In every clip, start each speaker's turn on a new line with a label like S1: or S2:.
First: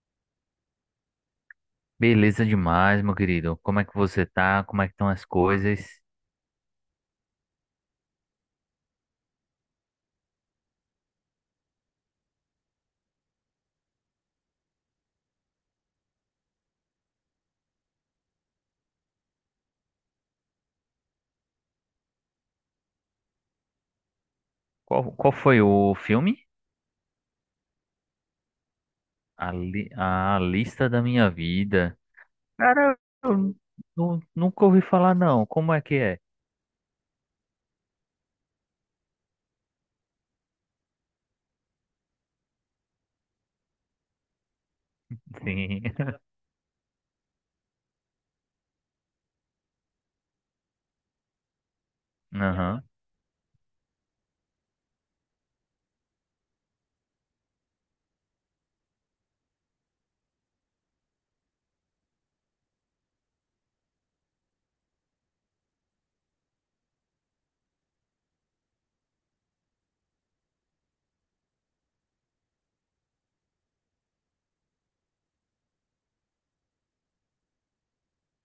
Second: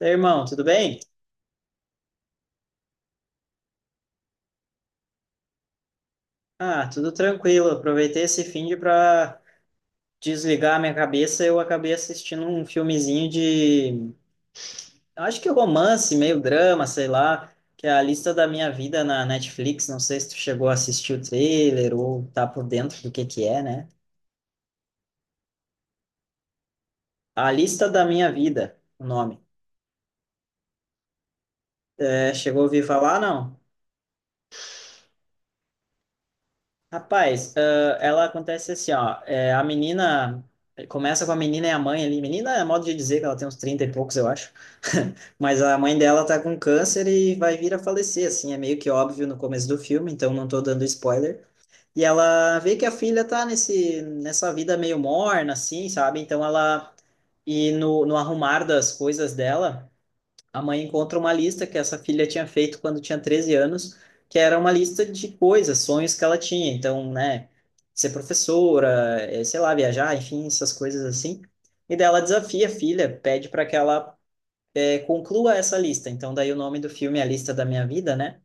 S1: Daí, irmão, tudo bem?
S2: Beleza demais, meu querido. Como é que você tá? Como é que estão as coisas?
S1: Ah, tudo tranquilo. Aproveitei esse fim de para desligar a minha cabeça. Eu acabei assistindo um filmezinho de, acho que romance, meio drama, sei lá, que é A Lista da Minha Vida na Netflix. Não sei se tu chegou a assistir o trailer ou tá por dentro do que é, né?
S2: Qual foi o filme?
S1: A Lista da Minha Vida, o nome.
S2: A Lista da Minha Vida.
S1: É, chegou a ouvir
S2: Cara,
S1: falar,
S2: eu
S1: não?
S2: nunca ouvi falar, não. Como é que é?
S1: Rapaz, ah, ela acontece assim, ó. É, a menina começa com a menina e a mãe ali. Menina é modo de dizer que ela tem uns 30 e poucos, eu acho. Mas a
S2: Sim.
S1: mãe dela tá com câncer e vai vir a falecer, assim, é meio que óbvio no começo do filme, então não tô dando spoiler. E ela vê
S2: Aham.
S1: que a filha tá nessa vida meio morna, assim, sabe? Então ela. E no arrumar das coisas dela a mãe encontra uma lista que essa filha tinha feito quando tinha 13 anos, que era uma lista de coisas, sonhos que ela tinha. Então, né, ser professora, sei lá, viajar, enfim, essas coisas assim. E daí ela desafia a filha, pede para que ela conclua essa lista. Então, daí o nome do filme é A Lista da Minha Vida, né?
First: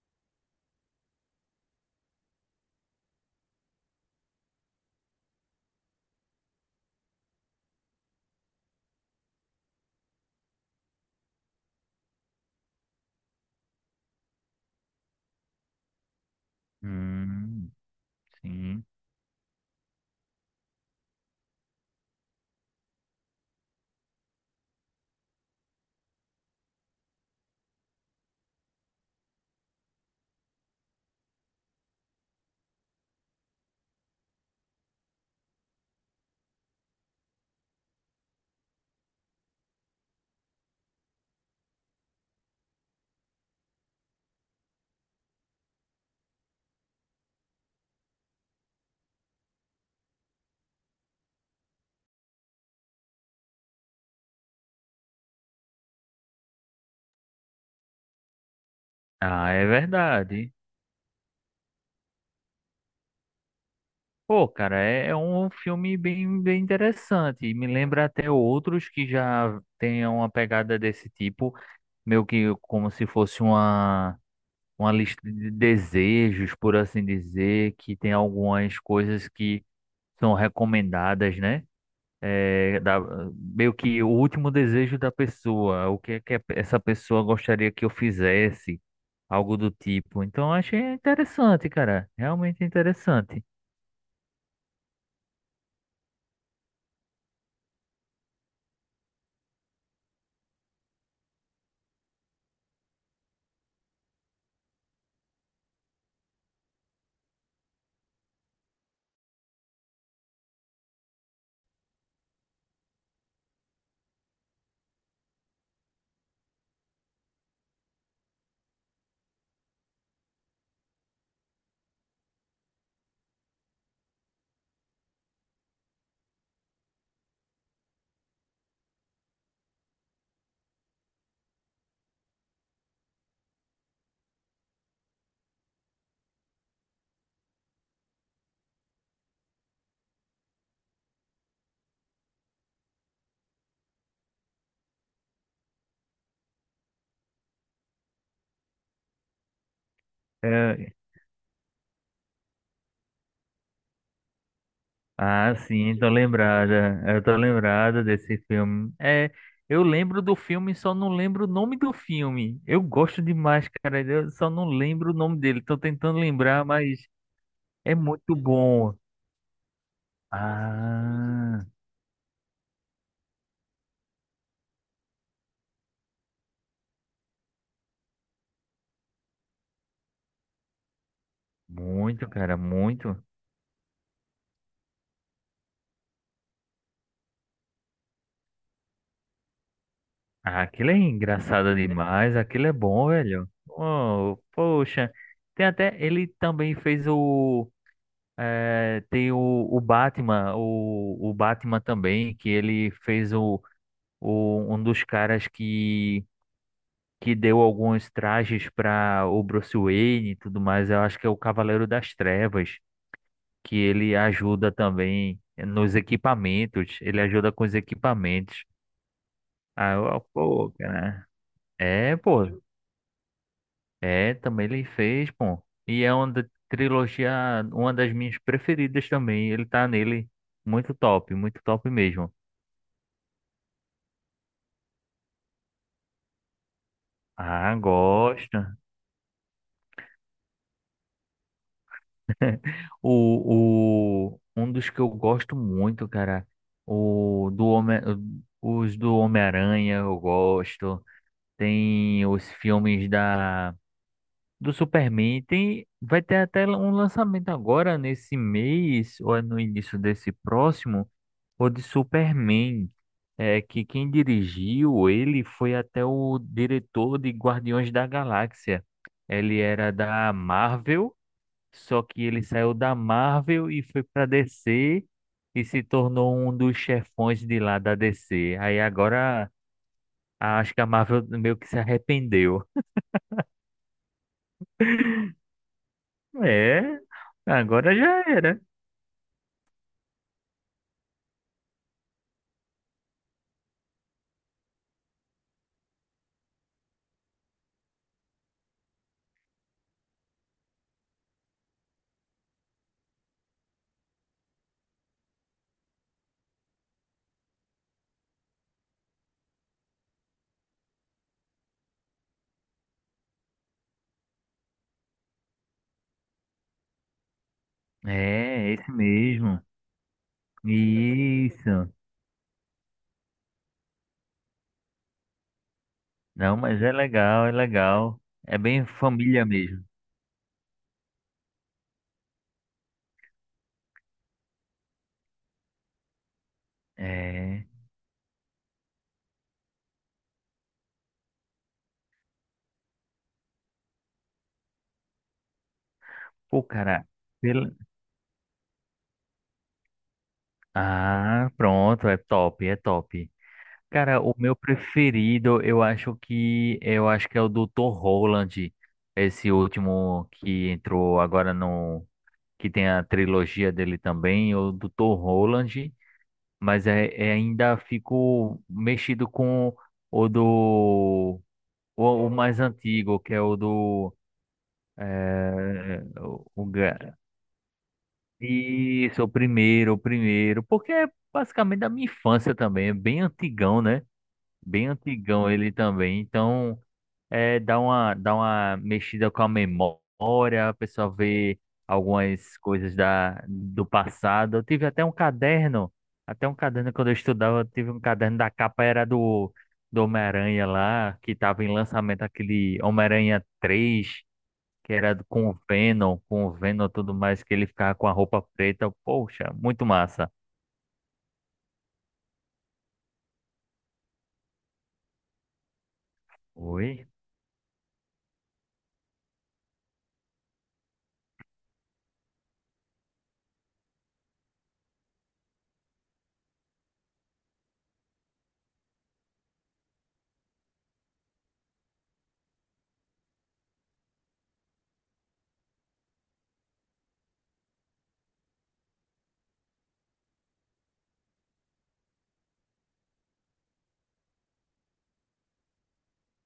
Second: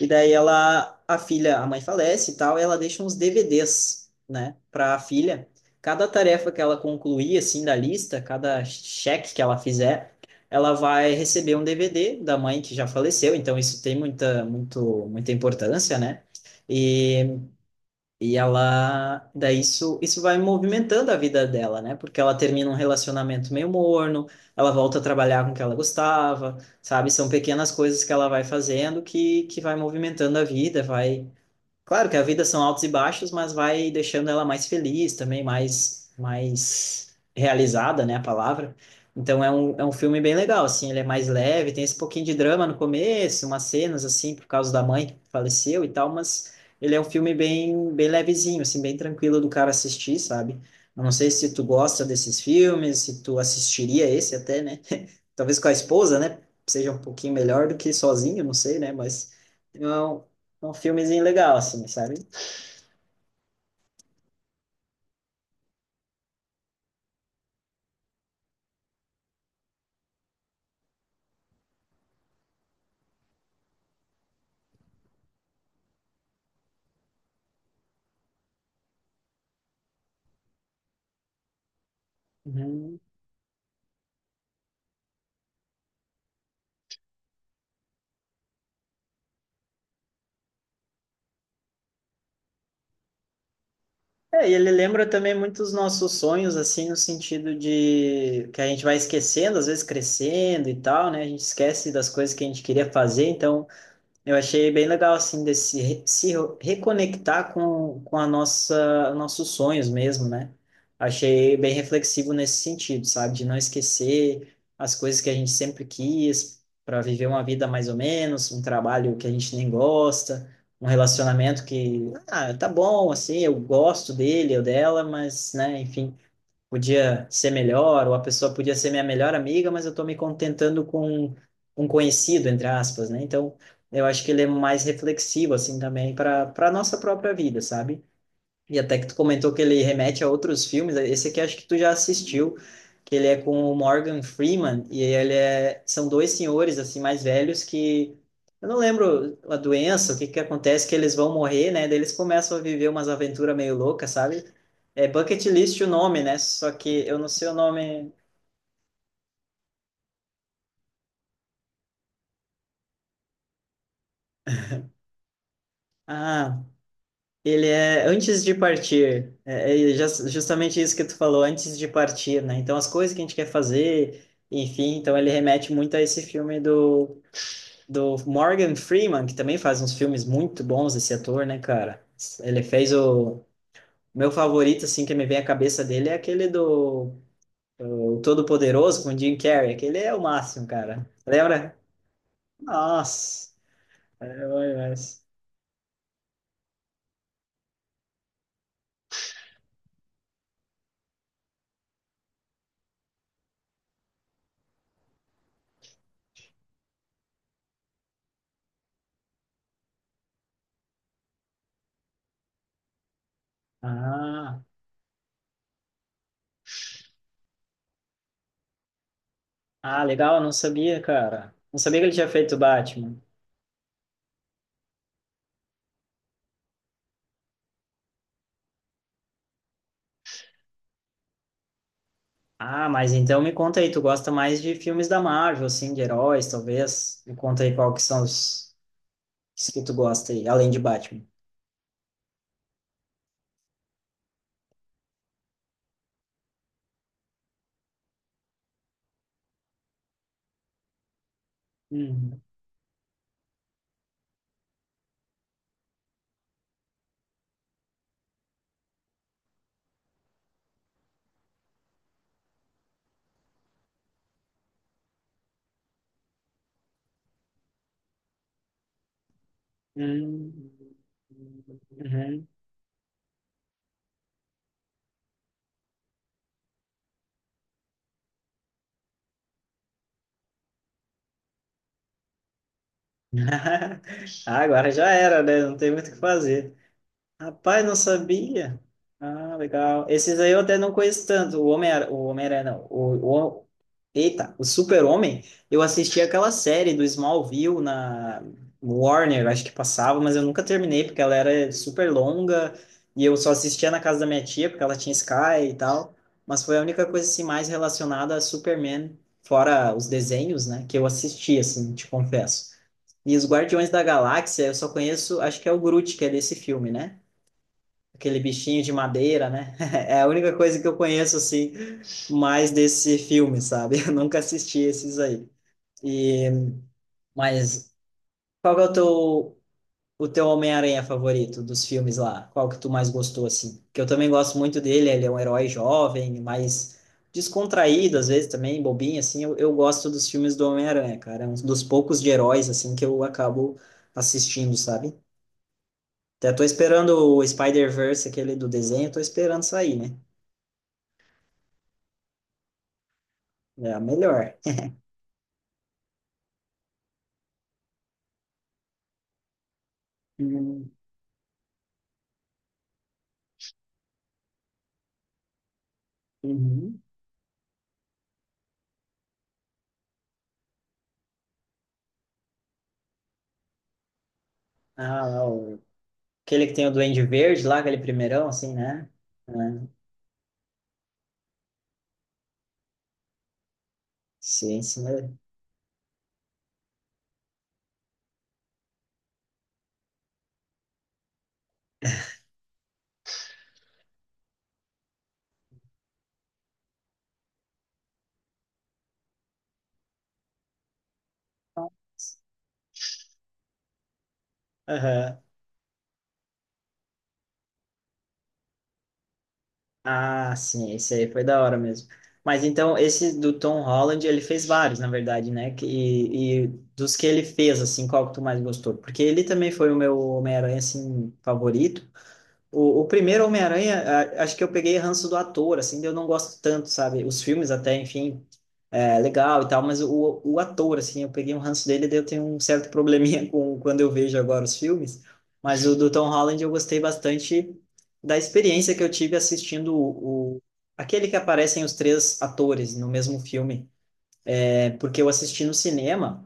S1: E daí ela, a filha, a mãe falece e tal, e ela deixa uns DVDs, né, para a filha. Cada tarefa que ela concluir assim da lista, cada cheque que ela fizer, ela vai receber um DVD da mãe que já faleceu, então isso tem muita importância, né? E
S2: Hum,
S1: e
S2: sim.
S1: ela, daí isso vai movimentando a vida dela, né? Porque ela termina um relacionamento meio morno, ela volta a trabalhar com o que ela gostava, sabe? São pequenas coisas que ela vai fazendo que vai movimentando a vida, vai. Claro que a vida são altos e baixos, mas vai deixando ela mais feliz também, mais realizada, né, a palavra. Então é é um filme bem legal, assim, ele é mais leve, tem esse pouquinho de drama no começo, umas cenas, assim, por causa da mãe que faleceu e tal, mas ele é um filme bem levezinho, assim, bem tranquilo do cara assistir, sabe? Eu não sei se tu gosta desses filmes, se tu assistiria esse até, né? Talvez com a esposa, né? Seja um pouquinho melhor do que sozinho, não sei, né? Mas
S2: Ah, é
S1: é
S2: verdade.
S1: é um filmezinho legal, assim, sabe?
S2: Pô, cara, é um filme bem, bem interessante. Me lembra até outros que já tenham uma pegada desse tipo, meio que como se fosse uma lista de desejos, por assim dizer, que tem algumas coisas que são recomendadas, né? É.
S1: Uhum.
S2: Meio que o último desejo da pessoa, o que é que essa pessoa gostaria que eu fizesse, algo do tipo. Então, eu achei interessante, cara, realmente interessante.
S1: É, e ele lembra também muitos nossos sonhos, assim, no sentido de que a gente vai esquecendo, às vezes crescendo e tal, né? A gente esquece das coisas que a gente queria fazer, então. Eu achei bem legal, assim, de se reconectar com a nossa, nossos sonhos mesmo, né? Achei bem reflexivo nesse sentido, sabe? De não esquecer as coisas que a gente sempre quis para viver uma vida mais ou menos, um trabalho que a gente nem gosta, um relacionamento que, ah, tá bom, assim, eu gosto dele ou dela, mas, né, enfim podia ser melhor, ou a pessoa podia ser minha melhor amiga, mas eu estou me contentando com um conhecido, entre aspas, né? Então, eu acho que ele é mais reflexivo, assim, também para nossa própria vida, sabe? E até que tu comentou que ele remete a outros filmes, esse aqui acho que tu já assistiu, que ele é com o Morgan Freeman, e ele é, são dois senhores, assim, mais velhos que, eu não lembro a doença, o que que acontece,
S2: É.
S1: que eles vão morrer, né, daí eles começam a viver umas aventuras meio loucas, sabe? É Bucket
S2: Ah,
S1: List o
S2: sim, tô
S1: nome, né, só
S2: lembrada.
S1: que eu
S2: Eu
S1: não
S2: tô
S1: sei o
S2: lembrada
S1: nome...
S2: desse filme. É, eu lembro do filme, só não lembro o nome do filme. Eu gosto demais, cara. Eu só não lembro o nome dele. Tô tentando
S1: Ah,
S2: lembrar, mas
S1: ele
S2: é
S1: é
S2: muito
S1: Antes de
S2: bom.
S1: Partir, é, é justamente isso que tu falou,
S2: Ah,
S1: Antes de Partir, né? Então, as coisas que a gente quer fazer, enfim, então ele remete muito a esse filme do, do Morgan Freeman, que também faz uns filmes muito bons, esse ator, né, cara?
S2: muito, cara,
S1: Ele fez
S2: muito.
S1: o meu favorito, assim, que me vem à cabeça dele é aquele do o Todo-Poderoso com o Jim Carrey, aquele é o
S2: Ah,
S1: máximo,
S2: aquilo é
S1: cara.
S2: engraçado
S1: Lembra?
S2: demais. Aquilo é bom,
S1: Nossa,
S2: velho. Oh,
S1: é bom
S2: poxa.
S1: demais.
S2: Tem até. Ele também fez o. É, tem o Batman, o Batman também, que ele fez o. Um dos caras que deu alguns trajes para o Bruce Wayne e tudo mais, eu acho que é o Cavaleiro das Trevas, que ele
S1: Ah,
S2: ajuda também nos equipamentos, ele ajuda com os equipamentos. Ah,
S1: ah, legal, eu não
S2: pô,
S1: sabia,
S2: cara.
S1: cara. Não sabia que ele
S2: É,
S1: tinha feito o
S2: pô.
S1: Batman.
S2: É, também ele fez, pô. E é uma trilogia, uma das minhas preferidas também. Ele tá nele. Muito top mesmo.
S1: Ah, mas então me conta aí, tu gosta mais de filmes da Marvel, assim, de heróis, talvez? Me conta aí
S2: Ah,
S1: qual que são
S2: gosto.
S1: os que tu gosta aí, além de Batman.
S2: Um dos que eu gosto muito, cara, o do Homem, os do Homem-Aranha eu gosto. Tem
S1: Uhum.
S2: os filmes da do Superman. Tem, vai ter até um lançamento agora nesse mês ou é no início desse próximo, o de Superman. É que quem dirigiu ele foi até o diretor de Guardiões da Galáxia. Ele era da
S1: Uhum.
S2: Marvel. Só que ele
S1: Uhum.
S2: saiu da Marvel e foi pra DC e se tornou um dos chefões de lá da DC. Aí agora acho que a Marvel meio que se arrependeu.
S1: Ah, agora já era, né? Não tem muito o que fazer.
S2: É,
S1: Rapaz,
S2: agora
S1: não
S2: já era.
S1: sabia. Ah, legal. Esses aí eu até não conheço tanto. O homem não. Eita, o Super-Homem. Eu assisti aquela série do Smallville na Warner, acho que passava, mas eu nunca terminei porque ela era super longa e eu só assistia na casa da minha tia porque ela tinha Sky e tal. Mas foi a única coisa assim mais relacionada a Superman, fora os desenhos, né, que eu assisti assim, te confesso. E os Guardiões da Galáxia, eu só conheço, acho que é o Groot que é desse filme, né? Aquele
S2: É,
S1: bichinho
S2: esse
S1: de madeira,
S2: mesmo.
S1: né? É a única coisa que eu conheço, assim,
S2: Isso.
S1: mais desse filme, sabe? Eu nunca assisti esses aí. E,
S2: Não, mas é legal, é
S1: mas
S2: legal. É
S1: qual que é
S2: bem família mesmo.
S1: o teu Homem-Aranha favorito dos filmes lá? Qual que tu mais gostou, assim? Que eu também gosto muito dele, ele é um herói jovem, mais
S2: É.
S1: descontraído, às vezes também, bobinho, assim. Eu gosto dos filmes do Homem-Aranha, cara. É um dos poucos de heróis, assim, que eu acabo assistindo, sabe? Até
S2: Pô,
S1: tô
S2: cara,
S1: esperando o
S2: pela.
S1: Spider-Verse, aquele do desenho, tô esperando sair, né?
S2: Ah, pronto, é top, é top.
S1: É a
S2: Cara, o
S1: melhor.
S2: meu preferido, eu acho que é o Dr. Roland, esse último que
S1: Uhum.
S2: entrou agora no que tem a trilogia dele também, o Dr. Roland, mas
S1: Uhum.
S2: é ainda fico mexido com o do o mais antigo, que é o do
S1: Ah, o...
S2: é, o
S1: aquele que tem o
S2: ga-
S1: Duende Verde lá, aquele primeirão, assim, né?
S2: isso, o
S1: É.
S2: primeiro, o primeiro, porque é basicamente da minha infância também, é bem antigão, né?
S1: Sim,
S2: Bem
S1: sim.
S2: antigão ele também, então é, dá uma mexida com a memória, a pessoa vê algumas coisas do passado. Eu tive até um caderno quando eu estudava, eu tive um caderno da capa era do Homem-Aranha lá, que estava em lançamento aquele Homem-Aranha 3 que era
S1: Aham.
S2: com o Venom e tudo mais, que ele ficava com a roupa preta. Poxa, muito massa.
S1: Ah, sim, esse aí foi da hora mesmo. Mas então, esse do Tom Holland, ele fez vários, na verdade, né? Que- e
S2: Oi?
S1: dos que ele fez, assim, qual que tu mais gostou? Porque ele também foi o meu Homem-Aranha, assim, favorito. O primeiro Homem-Aranha, acho que eu peguei ranço do ator, assim, eu não gosto tanto, sabe? Os filmes até, enfim, é legal e tal, mas o ator, assim, eu peguei um ranço dele, daí eu tenho um certo probleminha com quando eu vejo agora os filmes, mas o do Tom Holland eu gostei bastante da experiência que eu tive assistindo o aquele que aparecem os três atores no mesmo filme, é, porque eu assisti no cinema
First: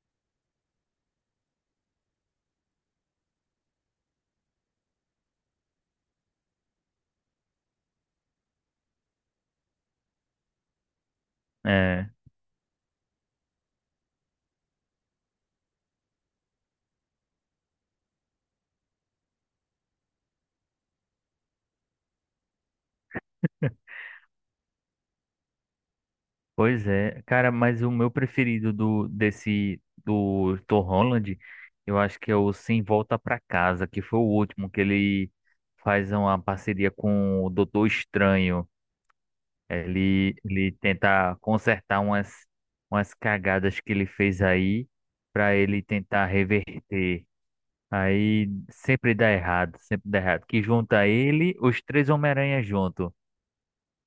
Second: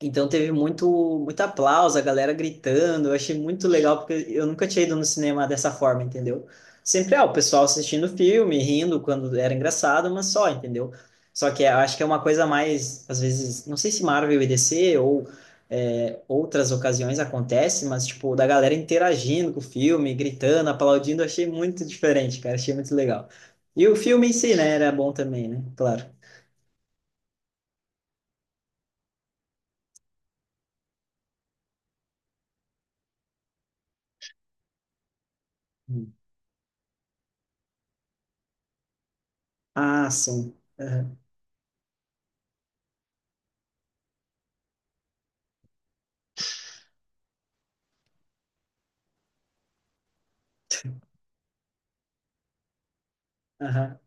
S1: então teve muito aplauso, a galera gritando. Eu achei muito legal, porque eu nunca tinha ido no cinema dessa forma, entendeu? Sempre, é o pessoal assistindo filme, rindo quando era engraçado, mas só, entendeu? Só que eu acho que é uma coisa mais, às vezes, não sei se Marvel e DC ou outras ocasiões acontece, mas, tipo, da galera interagindo com o filme, gritando, aplaudindo, eu achei muito diferente, cara, achei muito legal. E o filme em si, né, era bom também, né? Claro.
S2: Pois é, cara, mas o meu preferido do Tom Holland, eu acho que é o Sem Volta Pra Casa, que foi o último que ele faz
S1: Hum.
S2: uma parceria com o Doutor Estranho.
S1: Ah,
S2: Ele
S1: sim.
S2: ele
S1: Aham,
S2: tenta consertar umas cagadas que ele fez aí pra ele tentar reverter. Aí sempre dá errado, sempre dá errado. Que junta ele, os três Homem-Aranha junto.
S1: aham.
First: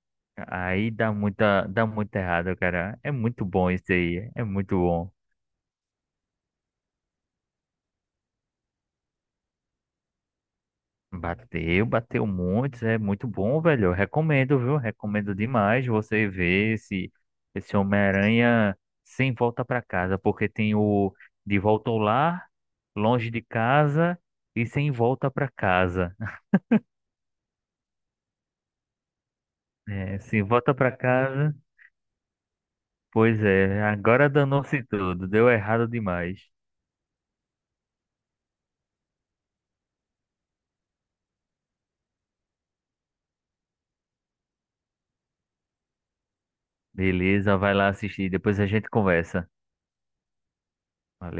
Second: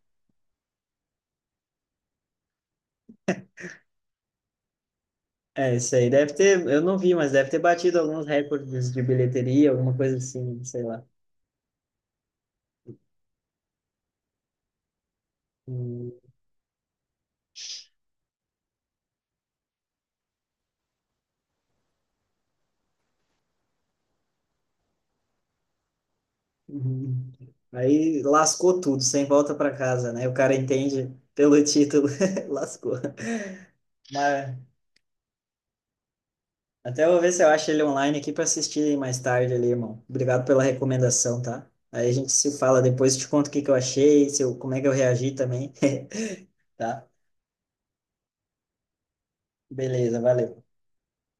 S2: Aí dá muito errado, cara. É muito bom isso aí. É muito bom.
S1: É, isso aí deve ter, eu não vi, mas deve ter batido alguns recordes de bilheteria, alguma coisa assim, sei lá.
S2: Bateu, bateu muitos. É muito bom, velho. Eu recomendo, viu? Recomendo demais
S1: Hum,
S2: você ver esse Homem-Aranha sem volta pra casa. Porque tem o De Volta ao Lar, Longe de Casa e Sem Volta pra Casa.
S1: uhum. Aí lascou tudo, sem volta para casa,
S2: É,
S1: né? O
S2: sem
S1: cara
S2: volta pra
S1: entende
S2: casa.
S1: pelo título, lascou.
S2: Pois é, agora
S1: Mas
S2: danou-se tudo. Deu errado demais.
S1: até vou ver se eu acho ele online aqui para assistir mais tarde ali, irmão. Obrigado pela recomendação, tá? Aí a gente se fala depois, te conto o que que eu achei, se eu, como é que eu reagi também, tá?
S2: Beleza, vai lá assistir. Depois a gente conversa.
S1: Beleza, valeu.